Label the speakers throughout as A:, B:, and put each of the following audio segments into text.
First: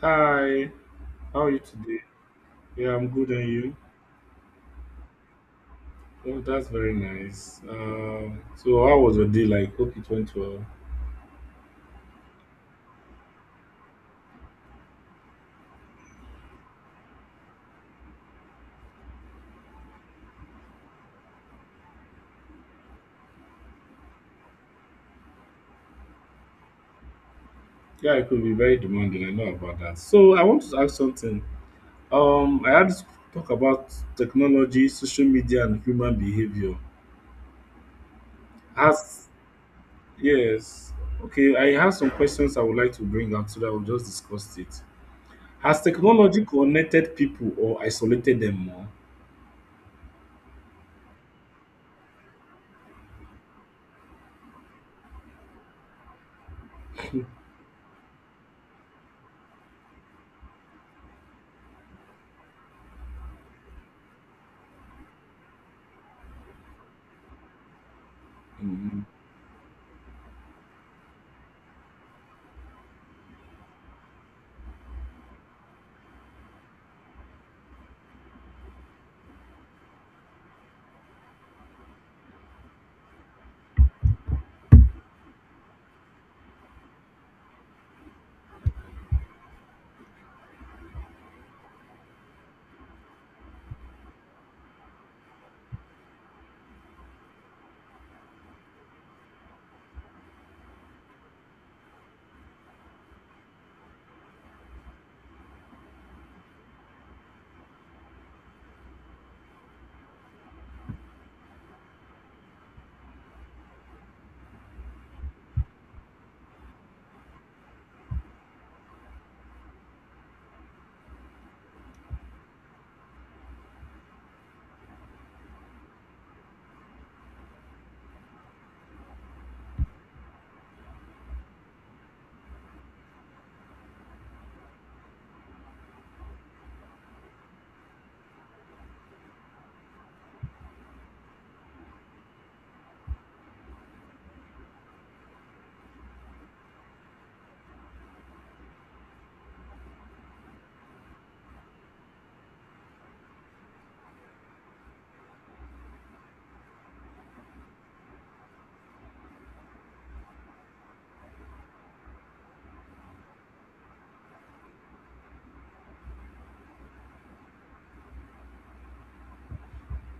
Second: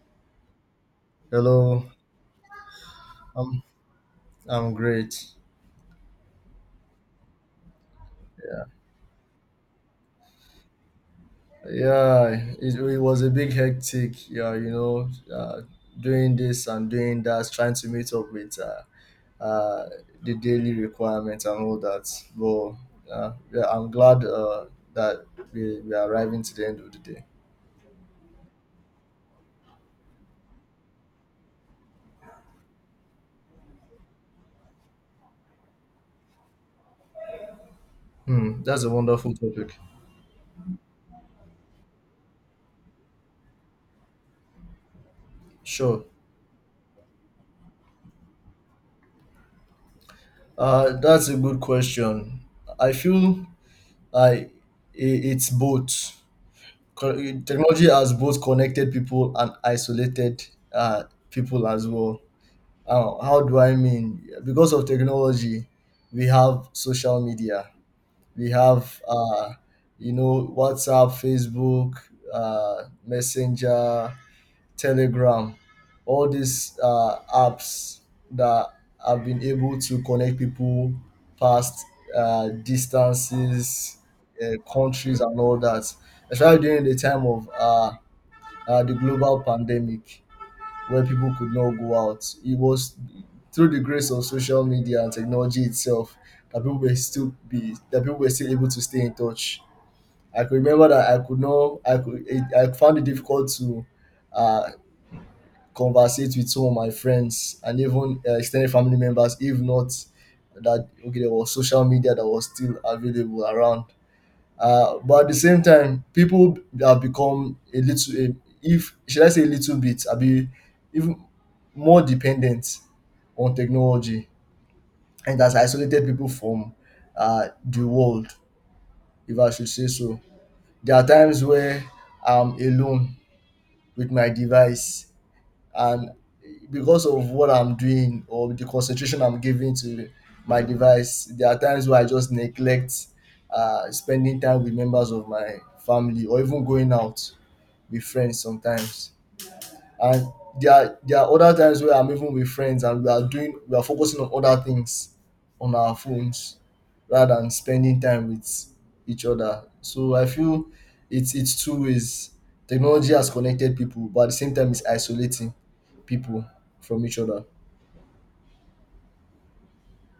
A: Hi, how are you
B: Hello,
A: today? Yeah, I'm good, and
B: I'm
A: you?
B: I'm great.
A: Oh, that's very nice. Um,
B: Yeah,
A: so how was your day like? Hope it went well.
B: yeah, it was a big hectic. Yeah, doing this and doing that, trying to meet up with uh, the daily requirements and all that. But yeah, I'm glad that we are arriving to the end of the day.
A: Yeah, it could be very demanding. I know about that. So I want to ask something. I had to talk about technology, social media, and human behavior.
B: Hmm, that's a
A: As
B: wonderful topic.
A: Yes, okay. I have some questions I would like to bring up so that we'll just discuss it. Has
B: Sure.
A: technology connected people or isolated them more?
B: That's a good question. I feel I i- it's both. Cor- Technology has both connected people and isolated uh, people as well. How do I mean? Because of technology, we have social media, we have,
A: Mm.
B: WhatsApp, Facebook, Messenger, Telegram, all these apps that have been able to connect people past distances, countries, and all that, especially during the time of the global pandemic where people could not go out. It was through the grace of social media and technology itself that people were still able to stay in touch. I could remember that I could not I could it, I found it difficult to uh, conversate with some of my friends and even extended family members, if not that okay, there was social media that was still available around. But at the same time, people have become if should I say, a little bit, I be even more dependent on technology, and has isolated people from the world, if I should say so. There are times where I'm alone with my device, and because of what I'm doing or the concentration I'm giving to my device, there are times where I just neglect spending time with members of my family or even going out with friends sometimes. And there are other times where I'm even with friends and we are focusing on other things on our phones rather than spending time with each other. So I feel it's two ways. Technology has connected people, but at the same time it's isolating people from each other.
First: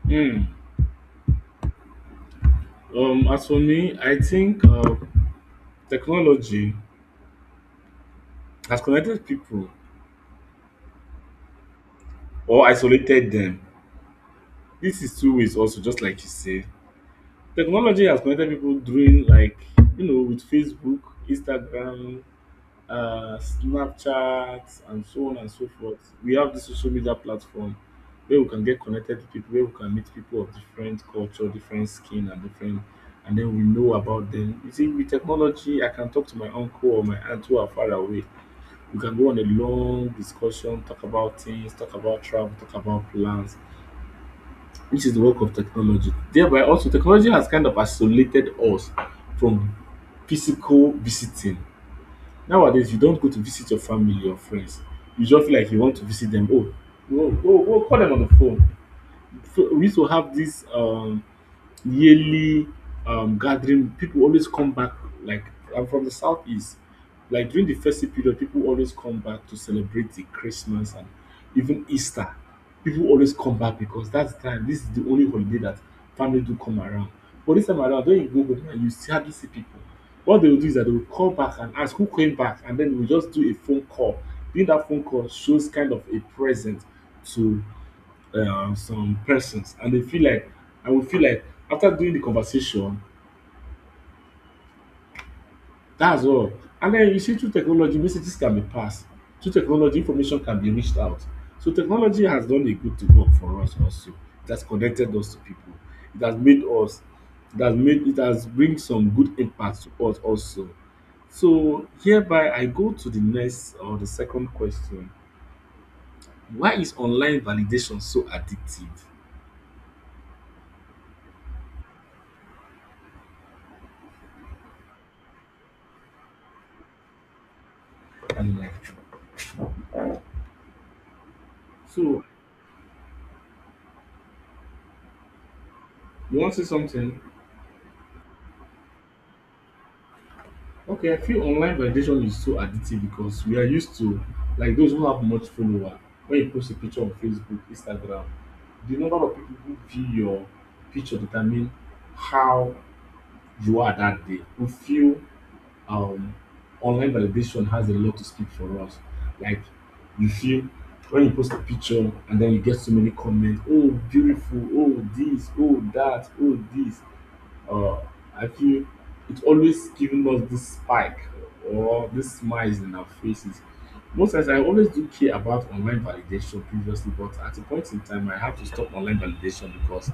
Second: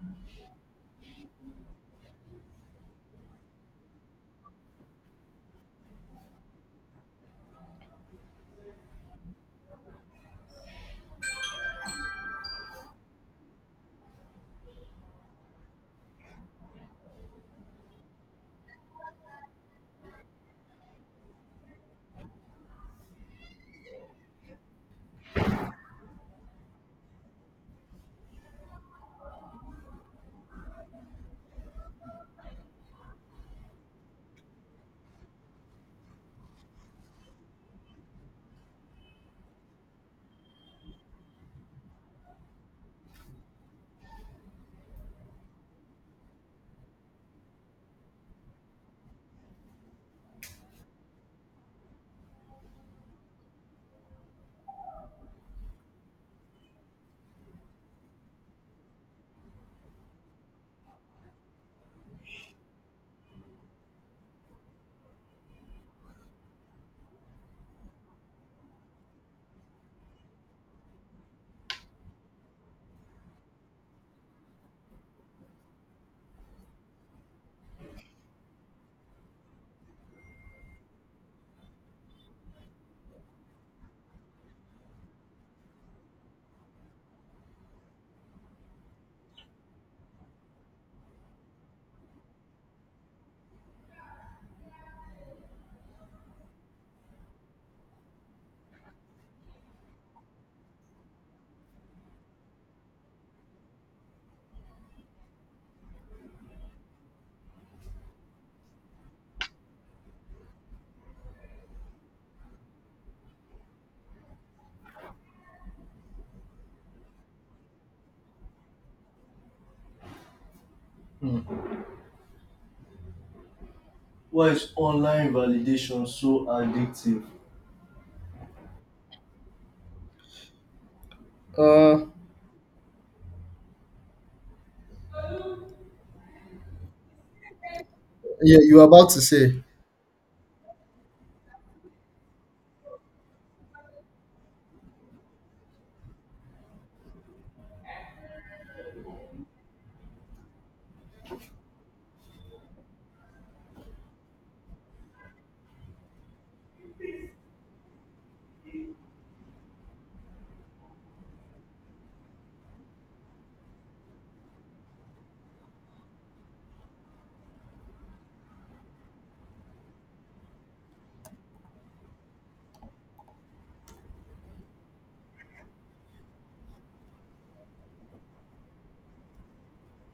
A: Mm. As for me, I think technology has connected people or isolated them. This is two ways also, just like you said. Technology has connected people during like with Facebook, Instagram, Snapchat, and so on and so forth. We have this social media platform where we can get connected to people, where we can meet people of different culture, different skin, and different, and then we know about them. You see, with technology, I can talk to my uncle or my aunt who are far away. We can go on a long discussion, talk about things, talk about travel, talk about plans, which is the work of technology. Thereby, also, technology has kind of isolated us from physical visiting. Nowadays, you don't go to visit your family or friends. You just feel like you want to visit them. Oh, oh, call them on the phone. So we used to have this yearly gathering, people always come back. Like I'm from the southeast, like during the festive period, people always come back to celebrate the Christmas and even Easter. People always come back because that's the time. This is the only holiday that family do come around. But this time around, when you go home and you see hardly see people, what they will do is that they will call back and ask who came back, and then we just do a phone call. Doing that phone call shows kind of a present to some persons and they feel like I will feel like after doing the conversation, that's all. And then you see through technology, messages can be passed. Through technology, information can be reached out. So technology has done a good to work for us also. It has connected us to people. It has made us it has made It has bring some good impact to us also. So hereby I go to the next or the second question. Why is online validation so addictive?
B: Why is online validation so addictive?
A: And like,
B: Uh
A: so, you want to say something?
B: yeah, you were about to say.
A: Okay, I feel online validation is so addictive because we are used to like those who have much follower. When you post a picture on Facebook, Instagram, the number of people who view your picture determine how you are that day. We feel um, online validation has a lot to speak for us. Like you feel when you post a picture and then you get so many comments, oh beautiful, oh this, oh that, oh this. Uh, I feel it's always giving us this spike or this smiles in our faces. Most times, I always do care about online validation previously, but at a point in time, I have to stop online validation because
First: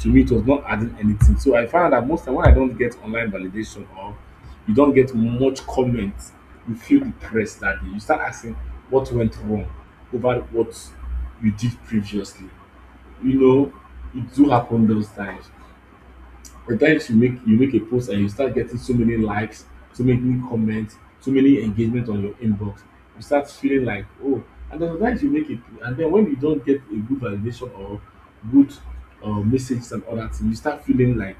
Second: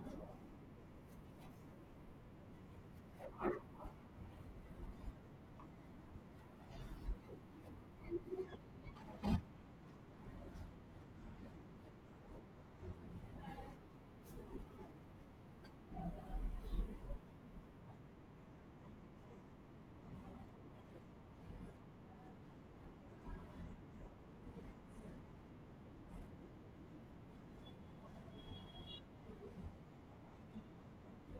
A: to me it was not adding anything. So I found that most time when I don't get online validation or you don't get much comments, you feel depressed that day. You start asking what went wrong over what you did previously. You know, it do happen those times the times you make a post and you start getting so many likes, so many comments, so many engagement on your inbox, you start feeling like oh, and then sometimes you make it, and then when you don't get a good validation or good messages and all that, thing, you start feeling like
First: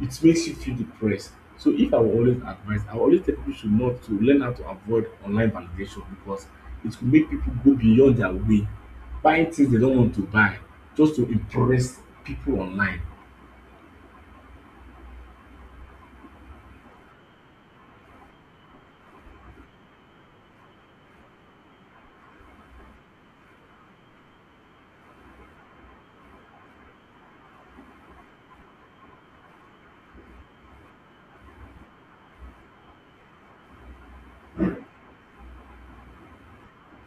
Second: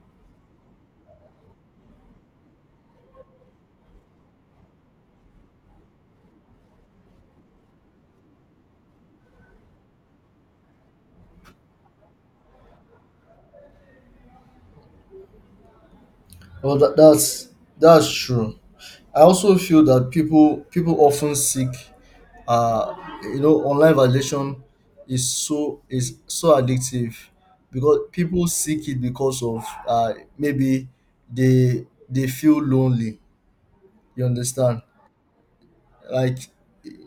A: it makes you feel depressed. So if I will always advise, I will always tell people should not to learn how to avoid online validation because it will make people go beyond their way, buying things they don't want to buy just to impress people online.
B: Well, that's true. I also feel that people often seek, uh, online validation is so addictive because people seek it because of maybe they feel lonely. You understand? Like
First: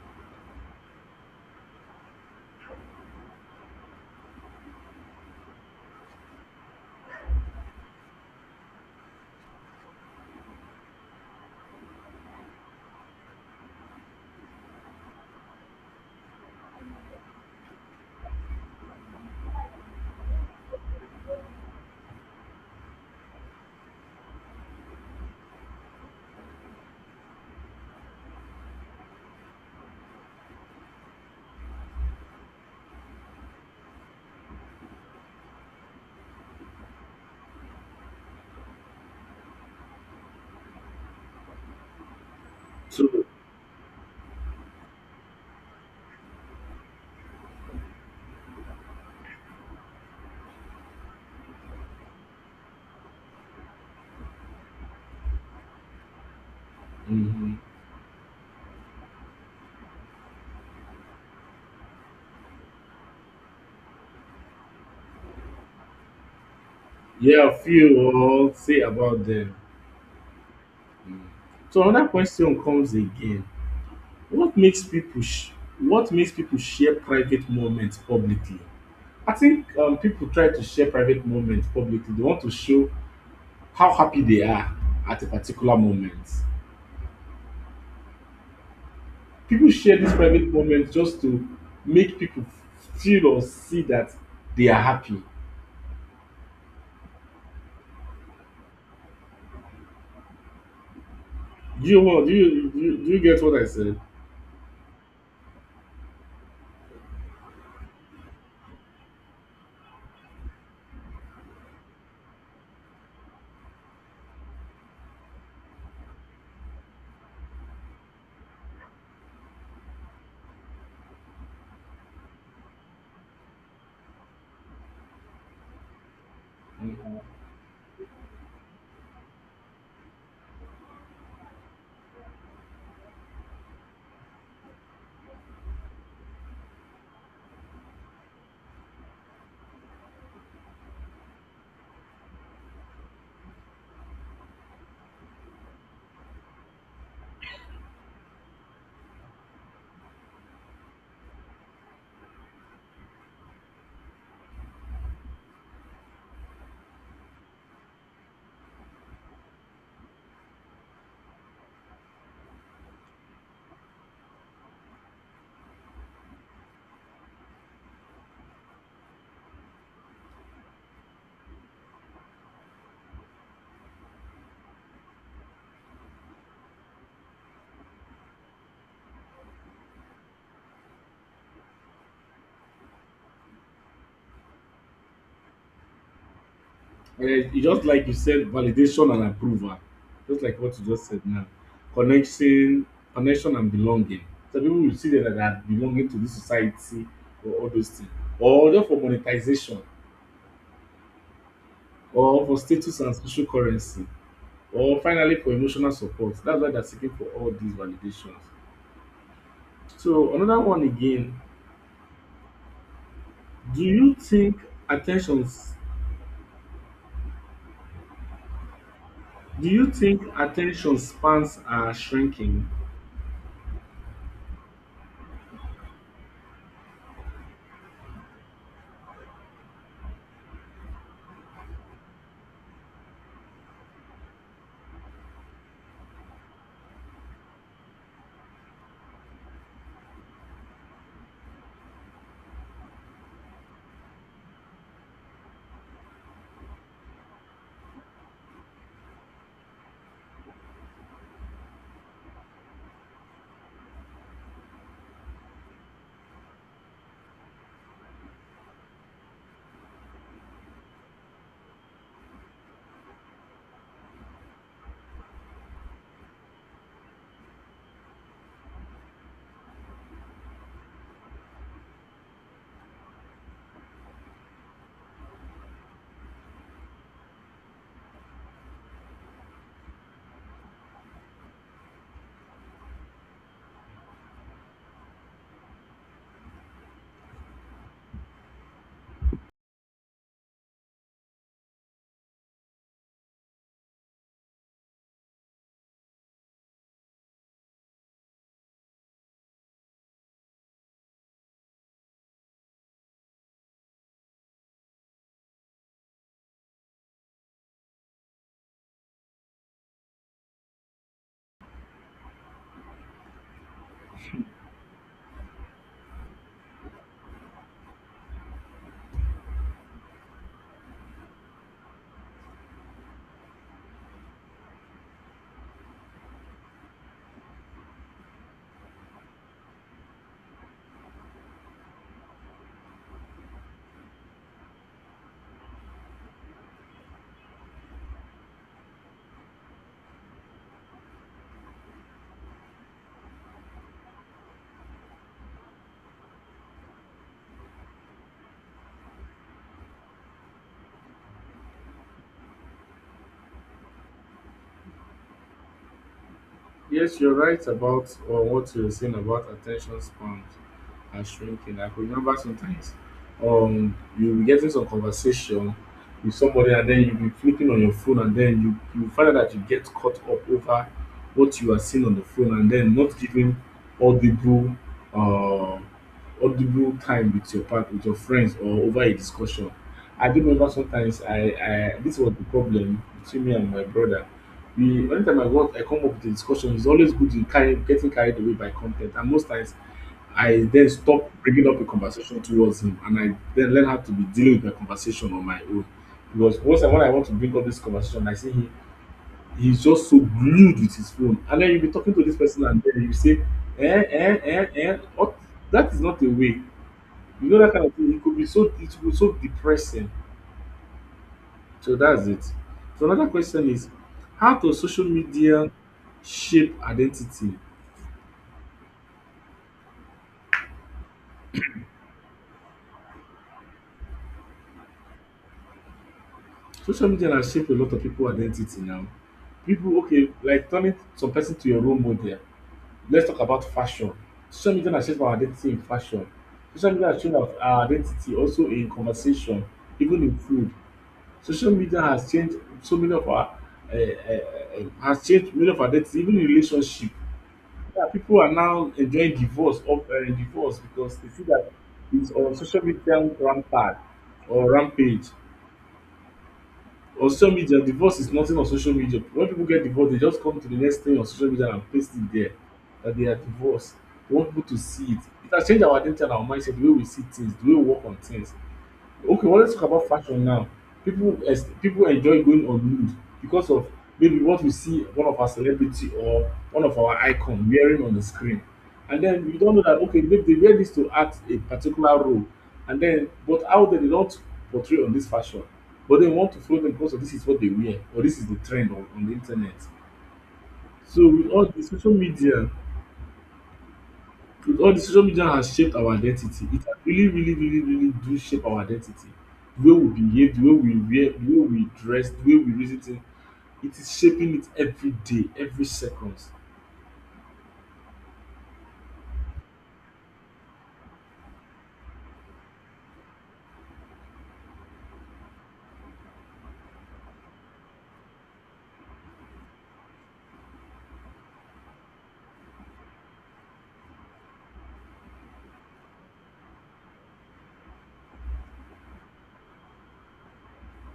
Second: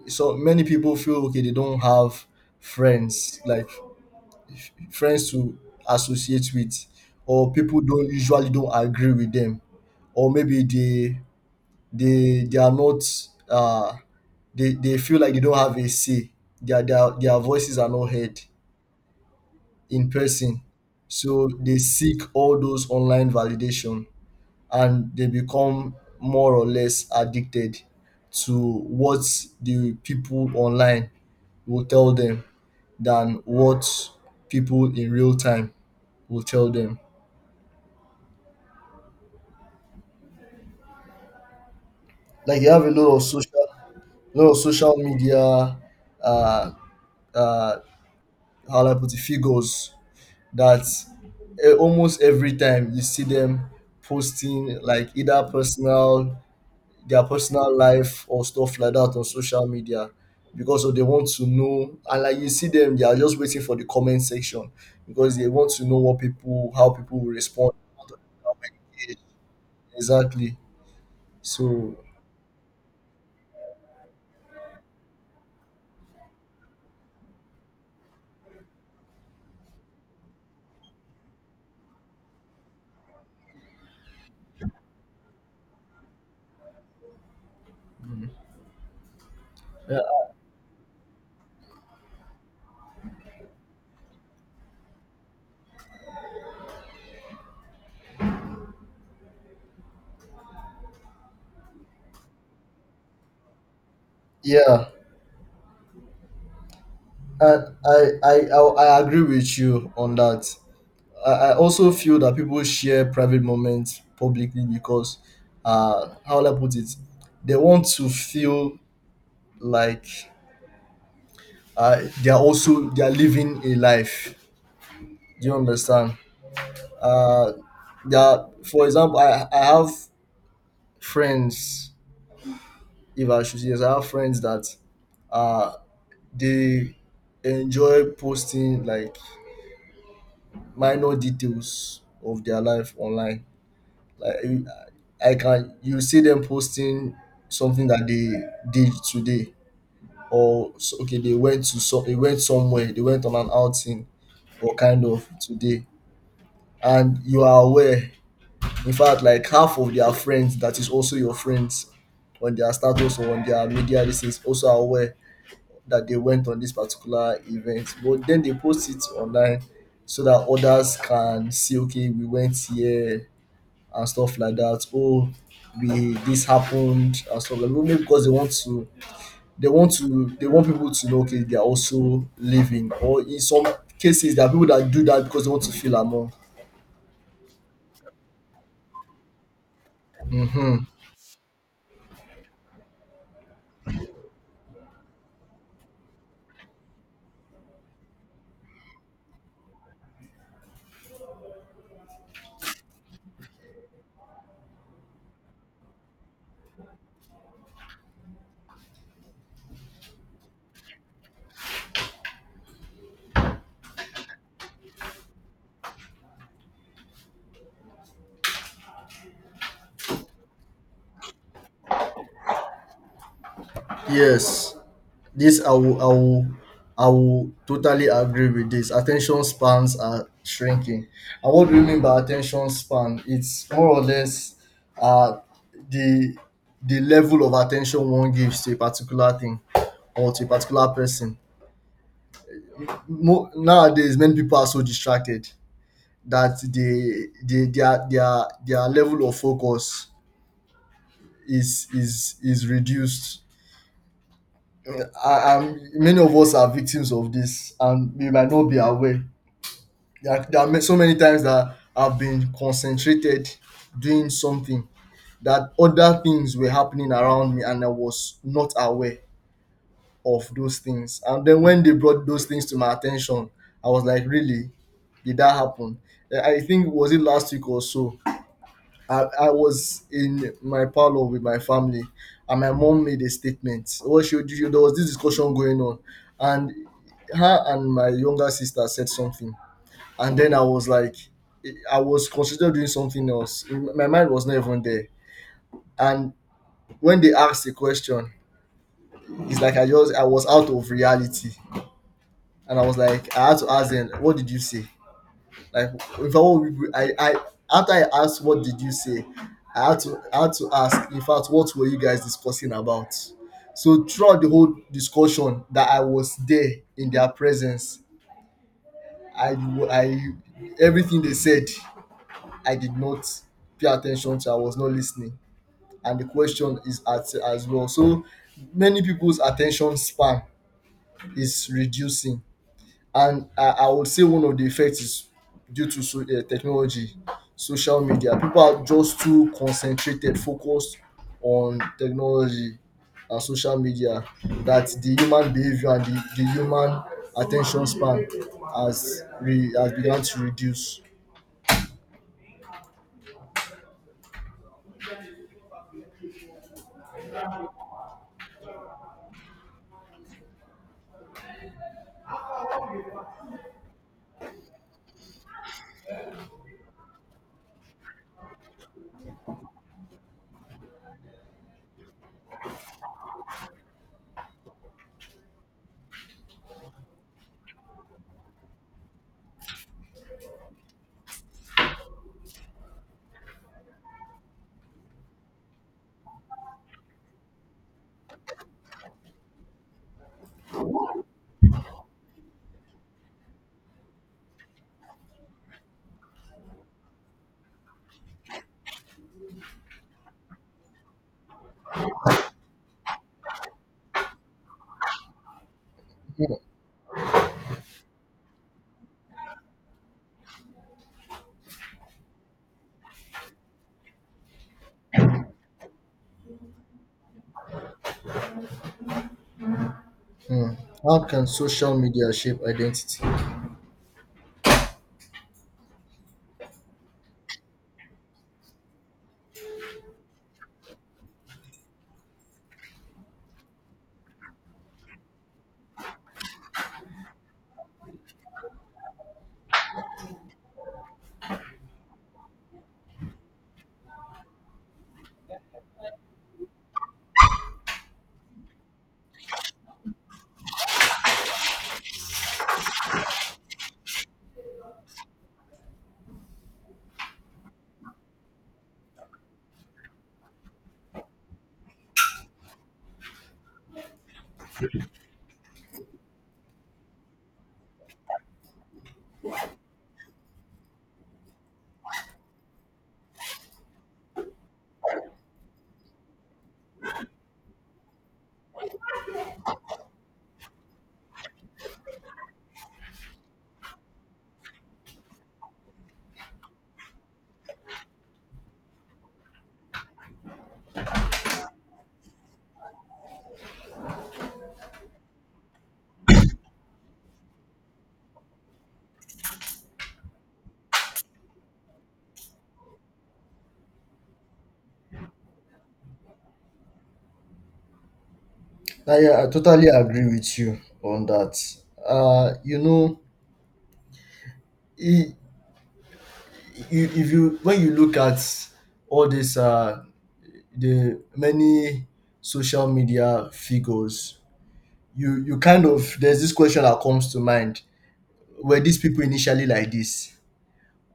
B: so many people feel okay they don't have friends, like friends to associate with, or people don't usually don't agree with them, or maybe they are not uh they feel like they don't have a say. Their voices are not heard in person. So they seek all those online validation and they become more or less addicted to what the people online will tell them than what people in real time will tell them. Like you have a
A: So.
B: lot of social, lot of social media uh, uh, how do I put it, figures that almost every time you see them posting like either personal their
A: Mhm.
B: personal life or stuff like that on social media, because of they want to know. And like you see them, they are just waiting for the comment section because they want to know what people how people will
A: Yeah,
B: respond,
A: few
B: how
A: or say
B: they engage.
A: about them.
B: Exactly.
A: So
B: So,
A: another question comes again. What makes people sh- what makes people share private moments publicly? I think people try to share private moments publicly. They want to show how happy they are at a particular moment. People share
B: yeah,
A: these private moments just to make people feel or see that they are happy. Do you get what I said?
B: yeah, and I agree with you on that. I also feel that people share private moments publicly because, how will I put it? They want to feel like they are living a life. Do you understand? Uh, they are, for example, I have friends. If I should say, yes, I have friends that uh, they enjoy posting like minor details of their life online. Like you- I can You see them posting something that they did today, or okay, they went to they went somewhere, they went on an outing, or kind of today, and you are aware. In fact, like half of their friends that is also your friends on their status or on their media this is also aware that they went on this particular event, but then they post it online so that others can see. Okay, we went here and stuff like that. Oh, we this happened and stuff like that. Maybe because they want people to know okay they are also living. Or in some cases there are people that do that because they want to feel among.
A: Yes, it's just like you said, validation and approval. Just like what you just said now. Connection, connection and belonging. So people will see that they are belonging to this society or all those things. Or just for monetization, or for status and social currency, or finally for emotional support. That's why they're seeking for all these validations. So another one again, do you think attentions do you think attention spans are shrinking?
B: Yes. This I will totally agree with this. Attention spans are shrinking. And what do you mean by attention span? It's more or less uh the the level of attention one gives to a particular thing or to a particular person. Mo- nowadays many people are so distracted that they their level of focus is reduced. Many of us are victims of this, and we might not be aware. So many times that I've been concentrated doing something that other things were happening around me, and I was not aware of those things. And then when they brought those things to my attention, I was like, really? Did that happen? I think was it last week or so. I was in my parlor with my family and my mom made a statement. Well, there was this discussion going on and her and my younger sister said something. And then I was like, I was considering doing something else. My mind was not even there. And when they asked the question, it's like I was out of reality. And I was like, I had to ask them, what did you say? Like, if I, were- I after I asked, what did you say? I had to ask. In fact, what were you guys discussing about? So throughout the whole discussion, that I was there in their presence, I, I, everything they said, I did not pay attention to. I was not listening, and the question is at as well. So many people's attention span is reducing. And I would say one of the effects is due to so, technology, social media. People are just too concentrated, focused on technology and social media that the human behavior and the human attention span has begun to reduce.
A: Yes, you're right about or what you're saying about attention spans are shrinking. I could remember sometimes you'll be getting some conversation with somebody and then you'll be flipping on your phone and then you find out that you get caught up over what you are seeing on the phone and then not giving audible uh audible time with your part with your friends or over a discussion. I do remember sometimes I this was the problem between me and my brother the anytime I want I come up with a discussion, it's always good in carry getting carried away by content and most times I then stop bringing up a conversation towards him and I then learn how to be dealing with my conversation on my own. Because once I when I want to bring up this conversation, I see him he's just so glued with his phone. And then you'll be talking to this person and then you say, what that is not a way. You know that kind of thing. It could be so depressing. So that's it. So another question is, how does social media shape identity?
B: How can social media shape identity?
A: Social media has shaped a lot of people identity now. People okay, like turning some person to your role model. Let's talk about fashion. Social media has shaped our identity in fashion. Social media has changed our identity also in conversation, even in food. Social media has changed so many of our has changed many of our identity, even in relationship. Yeah, people are now enjoying divorce because they see that it's on social media rampart or rampage. On social media, divorce is nothing on social media. When people get divorced, they just come to the next thing on social media and paste it there that they are divorced. We want people to see it. It has changed our identity and our mindset, the way we see things, the way we work on things. Okay, well, let's talk about fashion now. People enjoy going on nude because of maybe what we see one of our celebrity or one of our icon wearing on the screen. And then we don't know that okay, maybe they wear this to act a particular role. And then but out there they don't portray on this fashion. But they want to follow them because of this is what they wear or this is the trend on the internet. So with all the social media All the social media has shaped our identity. It has really, really, really, really do shape our identity. The way we behave, the way we wear, the way we dress, the way we reason things, it is shaping it every day, every second.
B: Ah, yeah, I totally agree with you on that. You know, I- I- if you When you look at all these the many social media figures, you kind of there's this question that comes to mind: were these people initially like this,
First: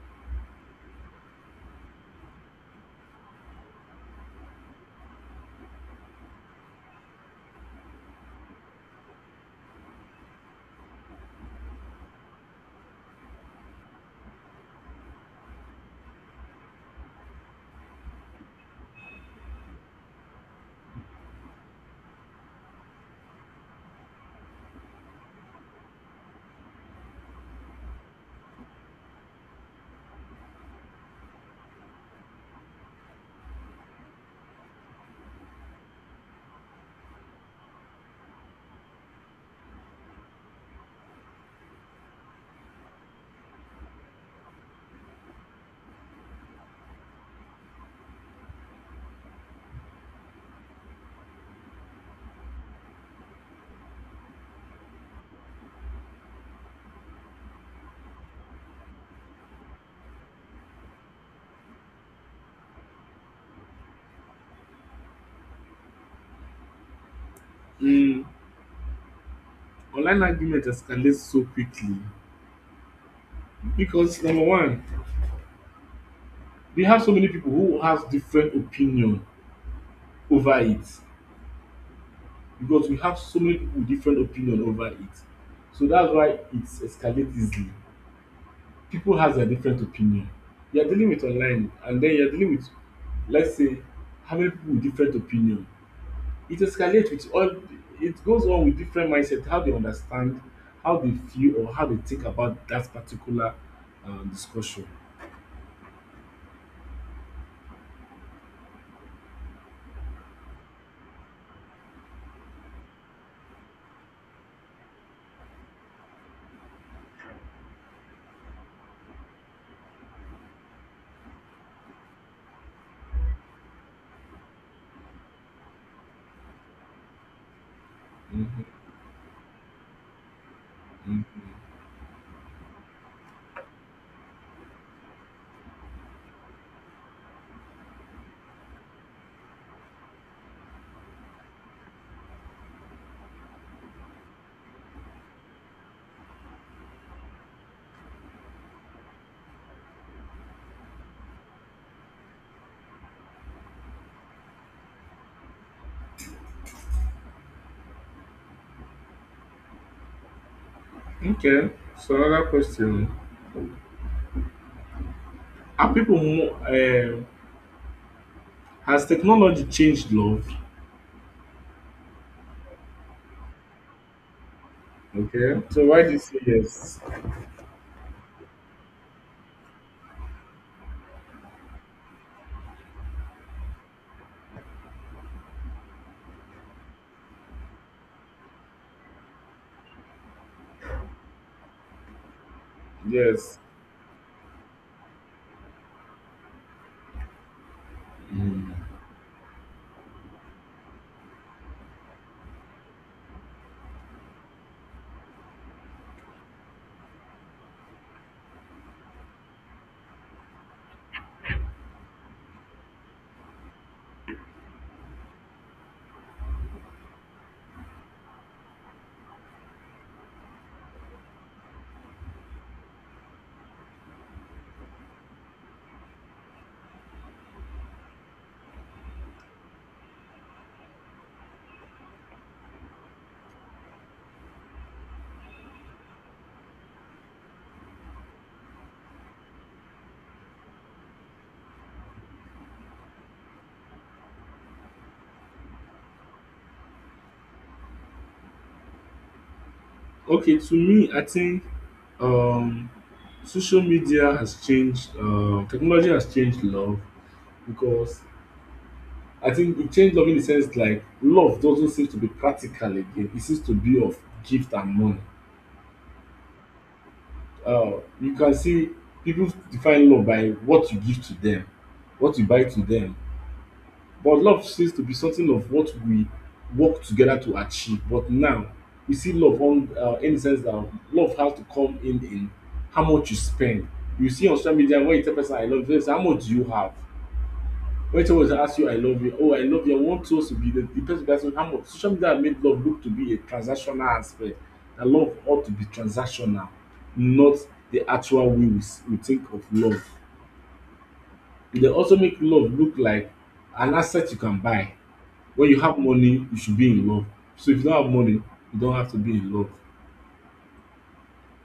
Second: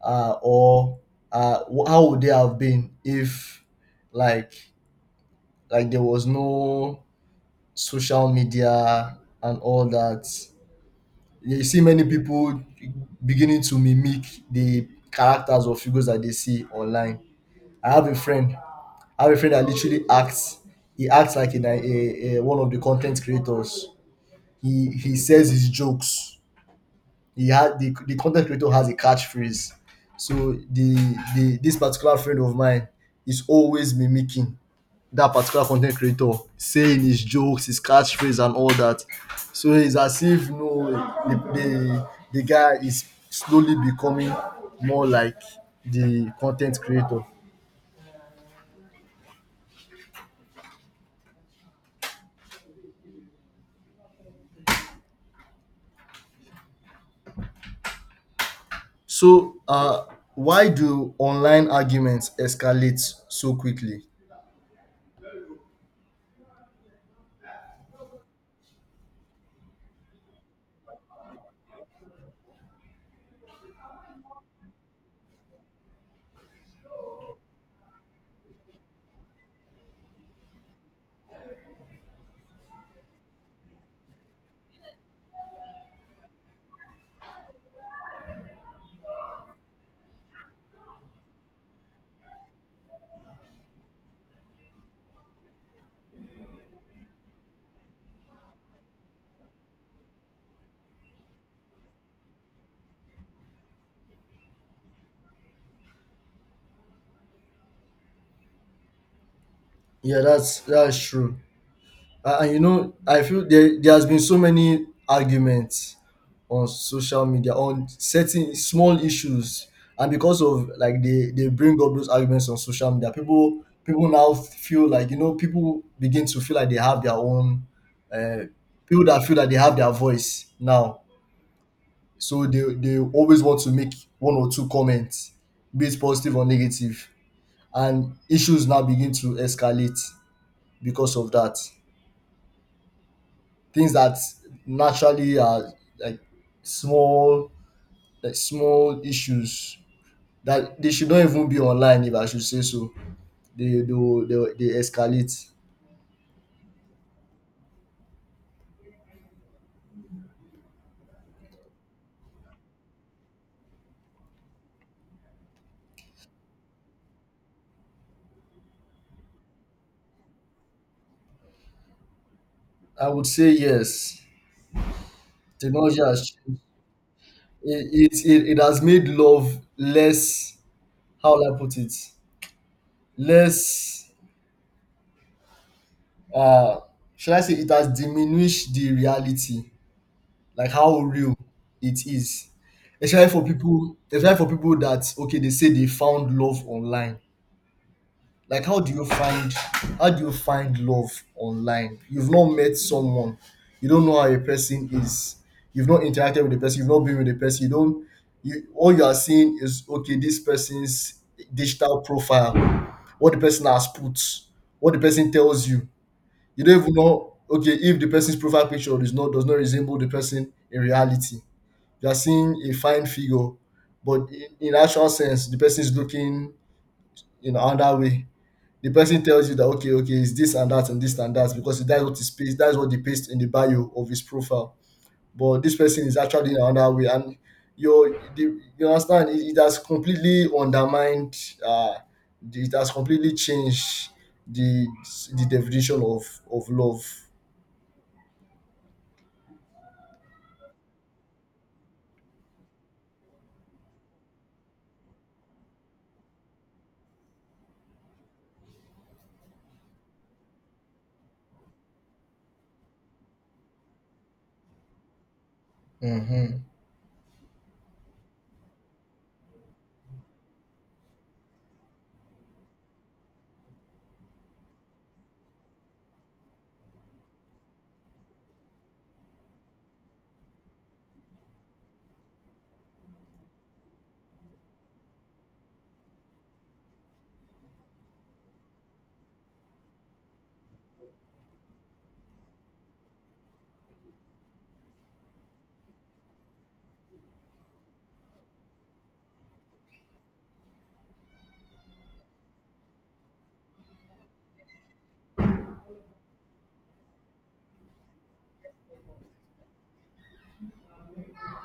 B: or how would they have been if, like, there was no social media and all that? You see many people beginning to mimic the characters or figures that they see online. I have a friend. I have a friend that literally acts. He acts like a, ni- a one of the content creators. He says his jokes. He had the content creator has a catchphrase. So the this particular friend of mine is always mimicking that particular content creator, saying his jokes, his catchphrase, and all that. So it's as if you know the guy is slowly becoming more like the content creator. So, why do online arguments escalate so quickly?
A: Mm, Online argument escalates so quickly because number one, we have so many people who has different opinion over it because we have so many people with different opinion over it. So that's why it escalates easily. People has a different opinion. You're dealing with online and then you're dealing with let's say how many people with different opinion. It escalates with all it goes on with different mindset, how they understand, how they feel or how they think about that particular discussion.
B: Yeah, that's true. And I feel there has been so many arguments on social media on certain small issues, and because of like they bring up those arguments on social media, people now feel like, people begin to feel like they have their own, uh,
A: Mhm,
B: people that feel that they have their voice now.
A: mhm.
B: So they always want to make one or two comments, be it positive or negative, and issues now begin to escalate because of that. Things that naturally are like small small issues that they should not even be online, if I should say so. They escalate.
A: Okay, so another question. Are people more, um has technology changed love?
B: I would say yes.
A: Okay, so
B: Technology
A: why do you
B: has
A: say
B: changed.
A: yes?
B: It has made love less. How will I put it? Less, uh, should I say it has diminished the reality, like how real it is. Especially for
A: Yes.
B: people, that okay, they say they found love online. Like, how do you find love online? You've not met someone, you don't know how a person is, you've not interacted with the person, you've not been with the person, you don't you all you are seeing is okay, this person's digital profile, what the person has put, what the person tells you. You don't even know okay if the person's profile picture is not does not resemble the person in reality. You are seeing a fine figure, but in actual sense, the person is looking in another way. The person tells you that okay, it's this and that and this and that because that's what is paste, that's what they paste in the bio of his profile. But this person is actually in another way, and you understand it has completely undermined, uh, it has completely changed the definition of love.
A: Okay, to me, I think um Social media has changed technology has changed love because I think it changed love in the sense like love doesn't seem to be practical again. It seems to be of gift and money.
B: Mm-hmm.
A: You can see people define love by what you give to them, what you buy to them. But love seems to be something of what we work together to achieve. But now we see love on in the sense that love has to come in how much you spend. You see on social media, when you tell person I love you, they say how much do you have? When someone asks you I love you, oh I love you, I want us to be the person asking how much. Social media has made love look to be a transactional aspect. That love ought to be transactional, not the actual way we think of love. E dey also make love look like an asset you can buy. When you have money, you should be in love. So if you don't have money, you don't have to be in love.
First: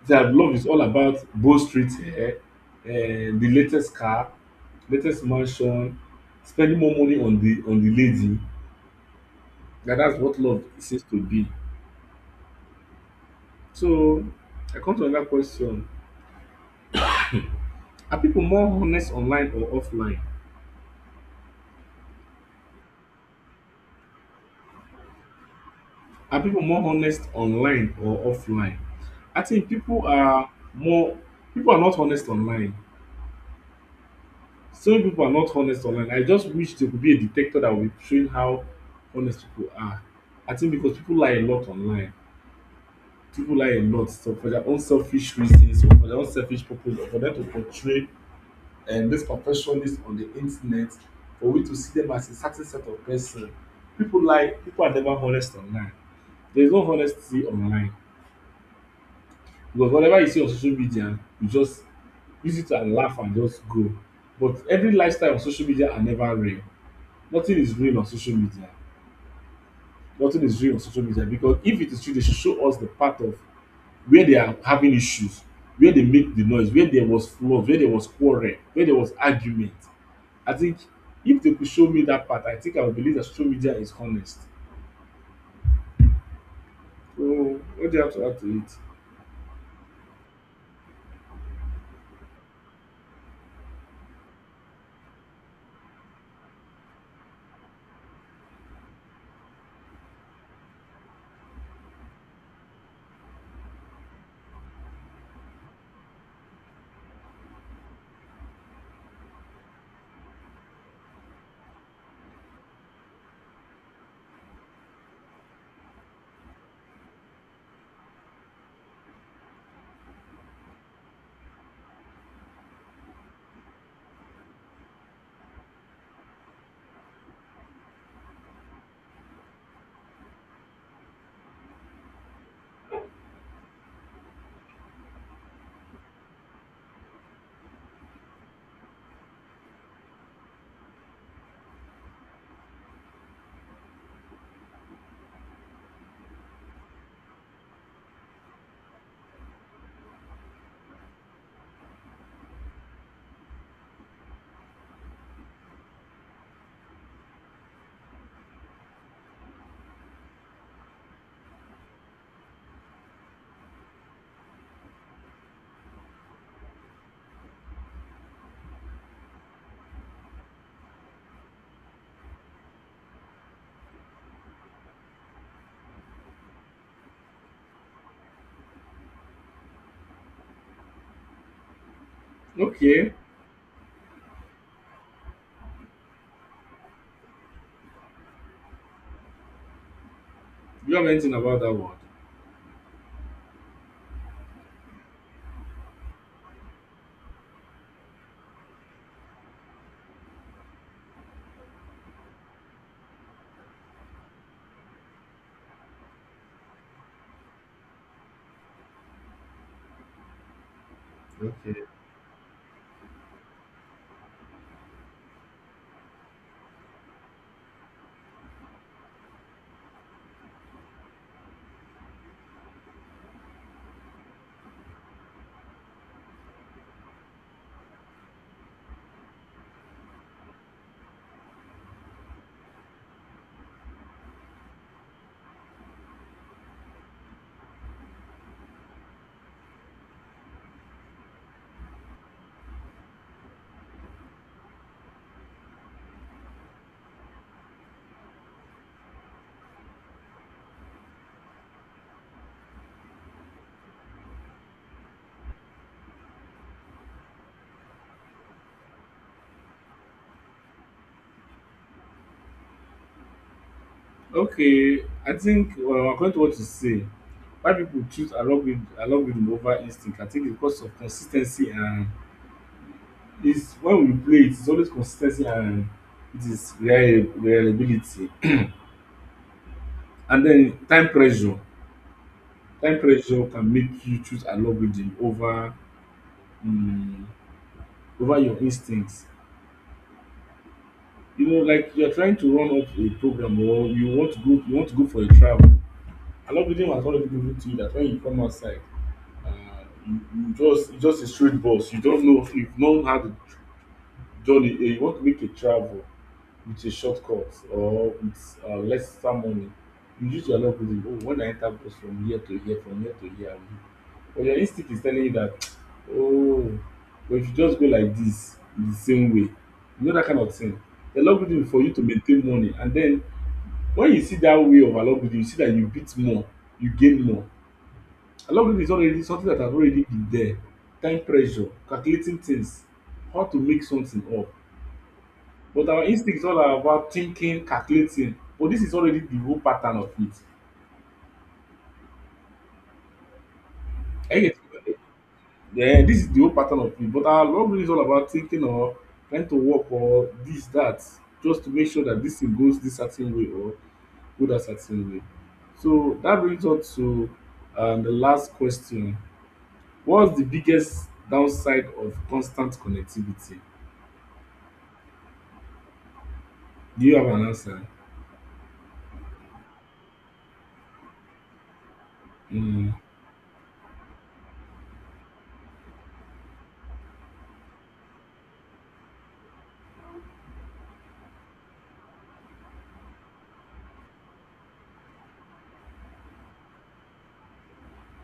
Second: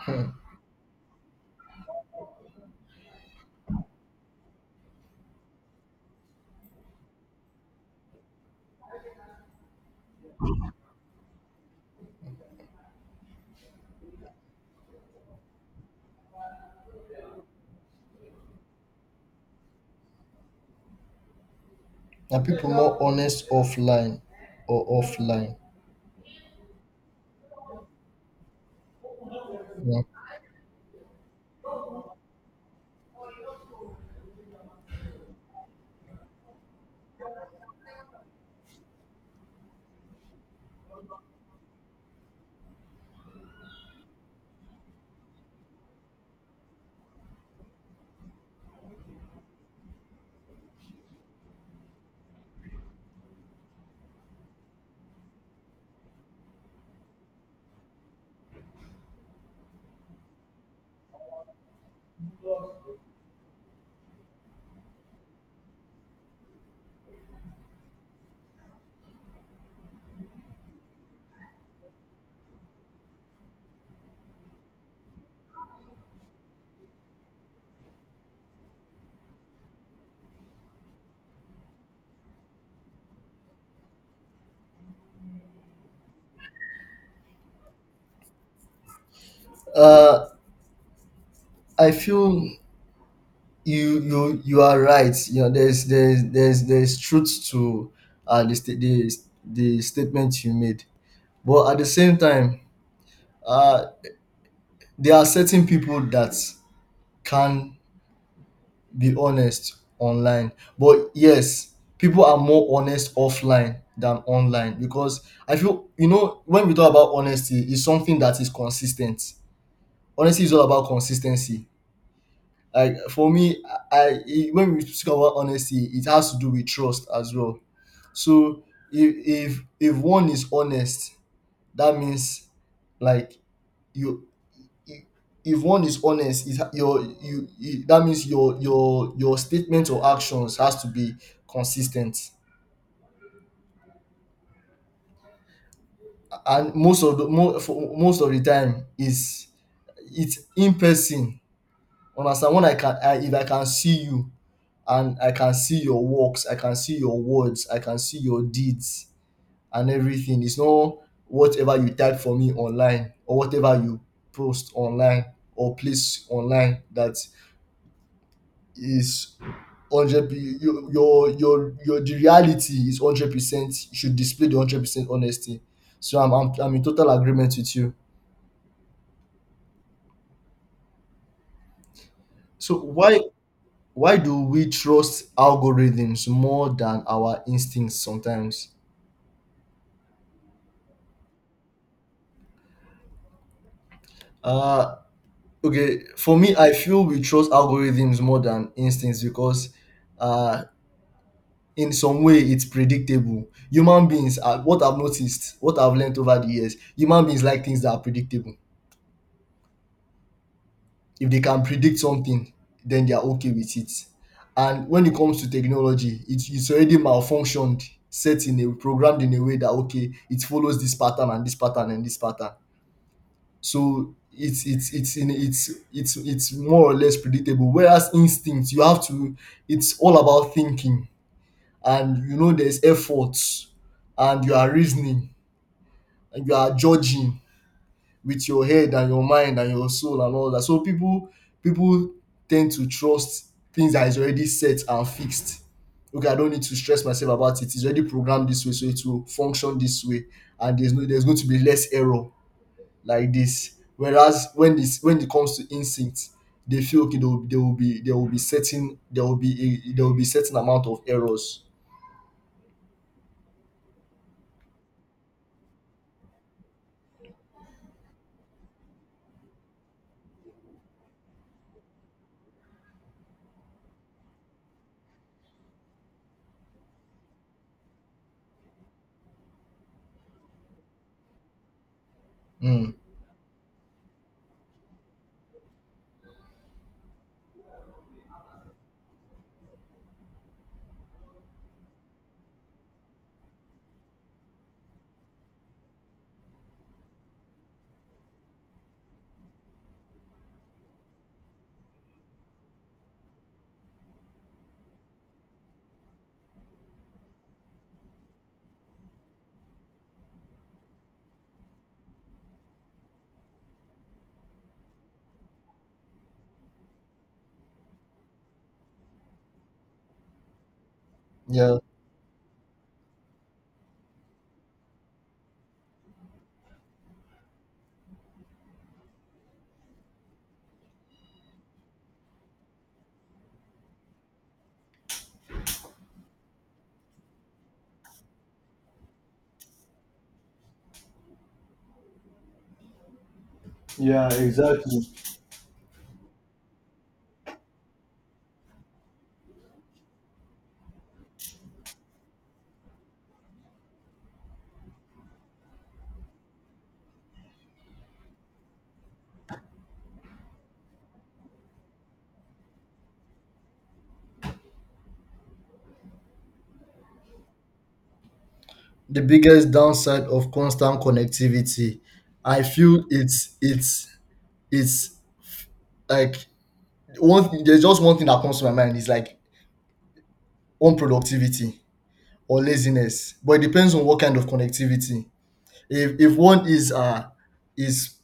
A: That love is all about Bow Street hair, the latest car, latest mansion, spending more money on the lady. That's what love seems to be. So I come to another question. Are people more honest online or offline?
B: And people more honest offline or offline.
A: Are people more honest online or offline? I think
B: Yeah.
A: people are not honest online. So many people are not honest online. I just wish there could be a detector that will train how honest people are. I think because people lie a lot online. People lie a lot, so for their own selfish reasons, or for their own selfish purpose, or for them to portray those perfectionists on the internet for we to see them as a certain set of person. People are never honest online. There is no honesty online, because whatever you see on social media you just use it and laugh and just go. But every lifestyle on social media are never real. Nothing is real on social media. Nothing is real on social media, because if it is true they should show us the part of where they are having issues, where they make the noise, where there was flaws, where there was quarrel, where there was argument. I think if they could show me that part, I think I would believe that social media is honest. So what do you have to add to it?
B: Uh, I feel you are right. You know, there's truth to uh the sta- the, the statement you made, but at the same time, uh, there are certain people that can be honest online. But yes, people are more honest offline than online because I feel you know when we talk about honesty, it's something that is consistent. Honesty is all about consistency. Like for me, I when we speak about honesty, it has to do with trust as well. So if one is honest, that means like you i- if one is honest, it ha- your you, you that means your statement or actions has to be consistent. And most of the most of the time is it's in person. Understand when if I can see you and I can see your works, I can see your words, I can see your deeds and everything. It's not whatever you type for me online or whatever you post online or place online that is 100, your the reality is 100%. You should display the 100% honesty. So I'm in total agreement with you. So
A: Okay.
B: why do we trust algorithms more than our instincts sometimes?
A: Do you have anything about that one?
B: uh Okay, for me, I feel we trust algorithms more than instincts because, uh, in some way, it's predictable. Human beings, are, what I've noticed, what I've learned over the years, human beings like things that are predictable. If they can
A: Okay.
B: predict something, then they are okay with it. And when it comes to technology, it's already malfunctioned, set in a programmed in a way that okay, it follows this pattern and this pattern and this pattern. So it's in it's it's more or less predictable. Whereas instinct, you have to it's all about thinking and you know there's effort and you are reasoning and you are judging with your head and your mind and your soul and all that. So people tend to trust things that is already set and fixed. Okay, I don't need to stress myself about it. It's already programmed this way, so it will function this way, and there's no there's going to be less error like this. Whereas when it comes to instinct, they feel okay. There will be certain there will be certain amount of errors.
A: Okay, I think, well, according to what you say, why people choose algorithm over instinct, I think it's because of consis ten cy, and it's when we play it, it's always consis ten cy, and it is reliability. And then time pressure.
B: Mm,
A: Time pressure can make you choose algorithm over um over your instinct. You know, like you're trying to run up a program, or you want to go for a travel. And algorithm has already given it to you that when you come outside, uh, you just it's just a straight bus. You don't know if you've not had a journey. Eh, you want to make a travel with a shortcut or with less money. You use your algorithm. Oh, when I enter bus from here to here, from here to here, I will, but your instinct is telling you that, oh, but if you just go like this the same way, you know, that kind of thing. The algorithm is
B: yeah.
A: for you to maintain money, and then when you see that way of algorithm you see that you beat more, you gain more. Algorithm is already something that has already been there, time pressure, calculating things, how to make something up. But our instinct is all about thinking, calculating, but this is already the whole pattern of it.
B: Yeah,
A: Are you getting?
B: exactly.
A: Then this is the whole pattern of it. But our love really is all about thinking, or trying to work or this, that, just to make sure that this thing goes this certain way or go that certain way. So that brings us to the last question. What's the biggest downside of constant connectivity? Do you have an answer?
B: The biggest downside of constant connectivity, I
A: Mm.
B: feel it's like There's just one thing that comes to my mind is like unproductivity or laziness, but it depends on what kind of connectivity. If one is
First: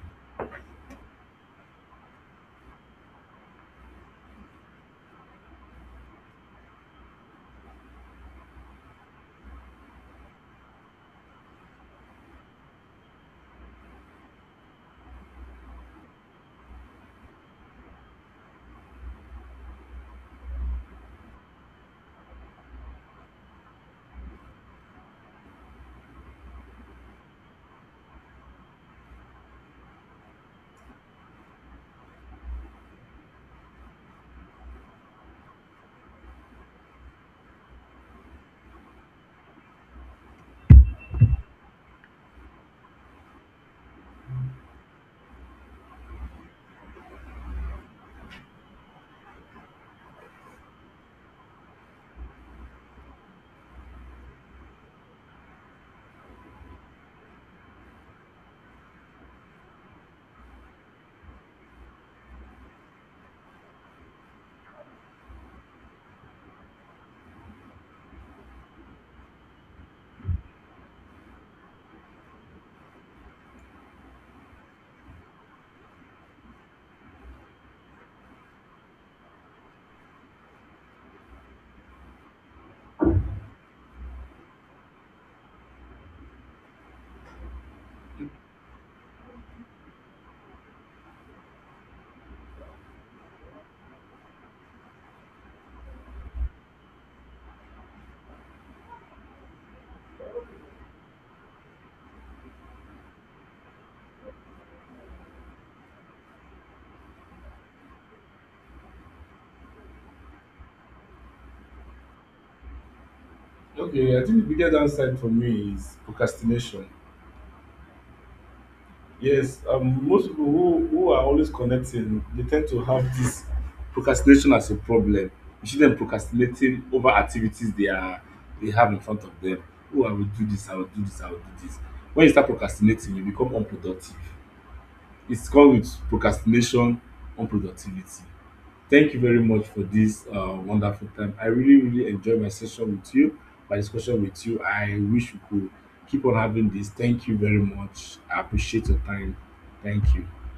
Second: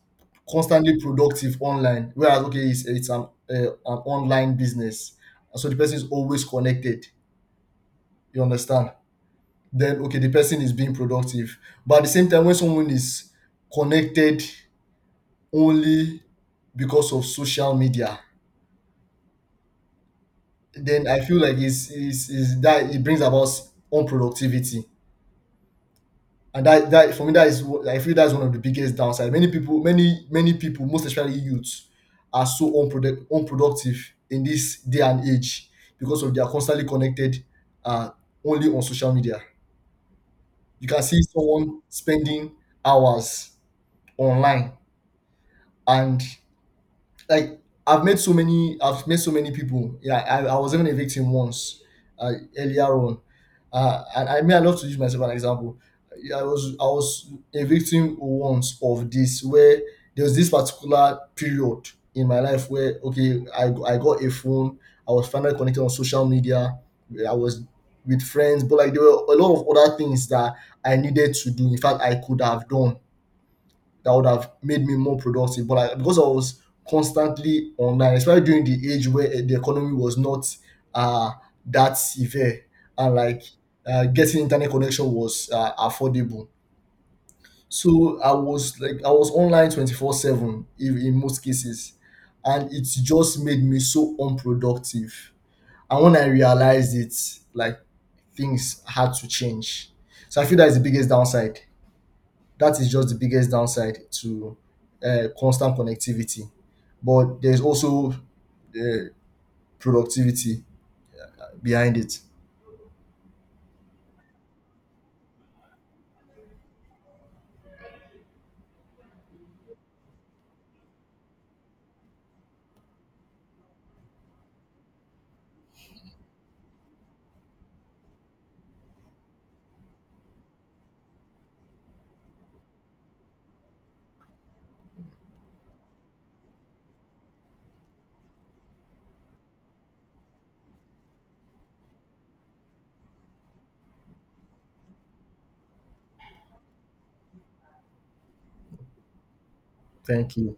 B: constantly productive online whereas okay it's an online business and so the person is always connected, you understand, then okay the person is being productive. But at the same time when someone is connected only because of social media, then I feel like it's that it brings about unproductivity. And that for me that is like, I feel that's one of the biggest downside. Many people, many people, most especially youths, are so unproductive in this day and age because of they are constantly connected, uh, only on social media. You can see someone spending hours online and like I've met so many people. Yeah, I was even a victim once, earlier on. And I mean I love to use myself as an example. Yeah, I was a victim once of this where there was this particular period in my life where okay I got a phone. I was finally connected on social media. I was with friends but like there were a lot of other things that I needed to do, in fact I could have done, that would have made me more productive. But like, because I was constantly online, especially during the age where the economy was not uh, that severe and like getting internet connection was affordable. So I was online 24/7 in most cases. And it just made me so unproductive. And when I realized it, like things had to change. So I feel that is the biggest downside, that is just the biggest downside to constant connectivity. But there's also uh, productivity behind it.
A: Okay, I think the biggest downside for me is procrastination. Yes, most people who are always connecting, they tend to have this procrastination as a problem. You see them procrastinating over activities they have in front of them. Oh, I will do this, I will do this, I will do this. When you start procrastinating, you become unproductive. It's called, with procrastination, unproductivity. Thank you very much for this wonderful time. I really, really enjoyed my session with you, my discussion with you. I wish we could keep on having this. Thank you very much. I appreciate your time. Thank you.
B: Thank you.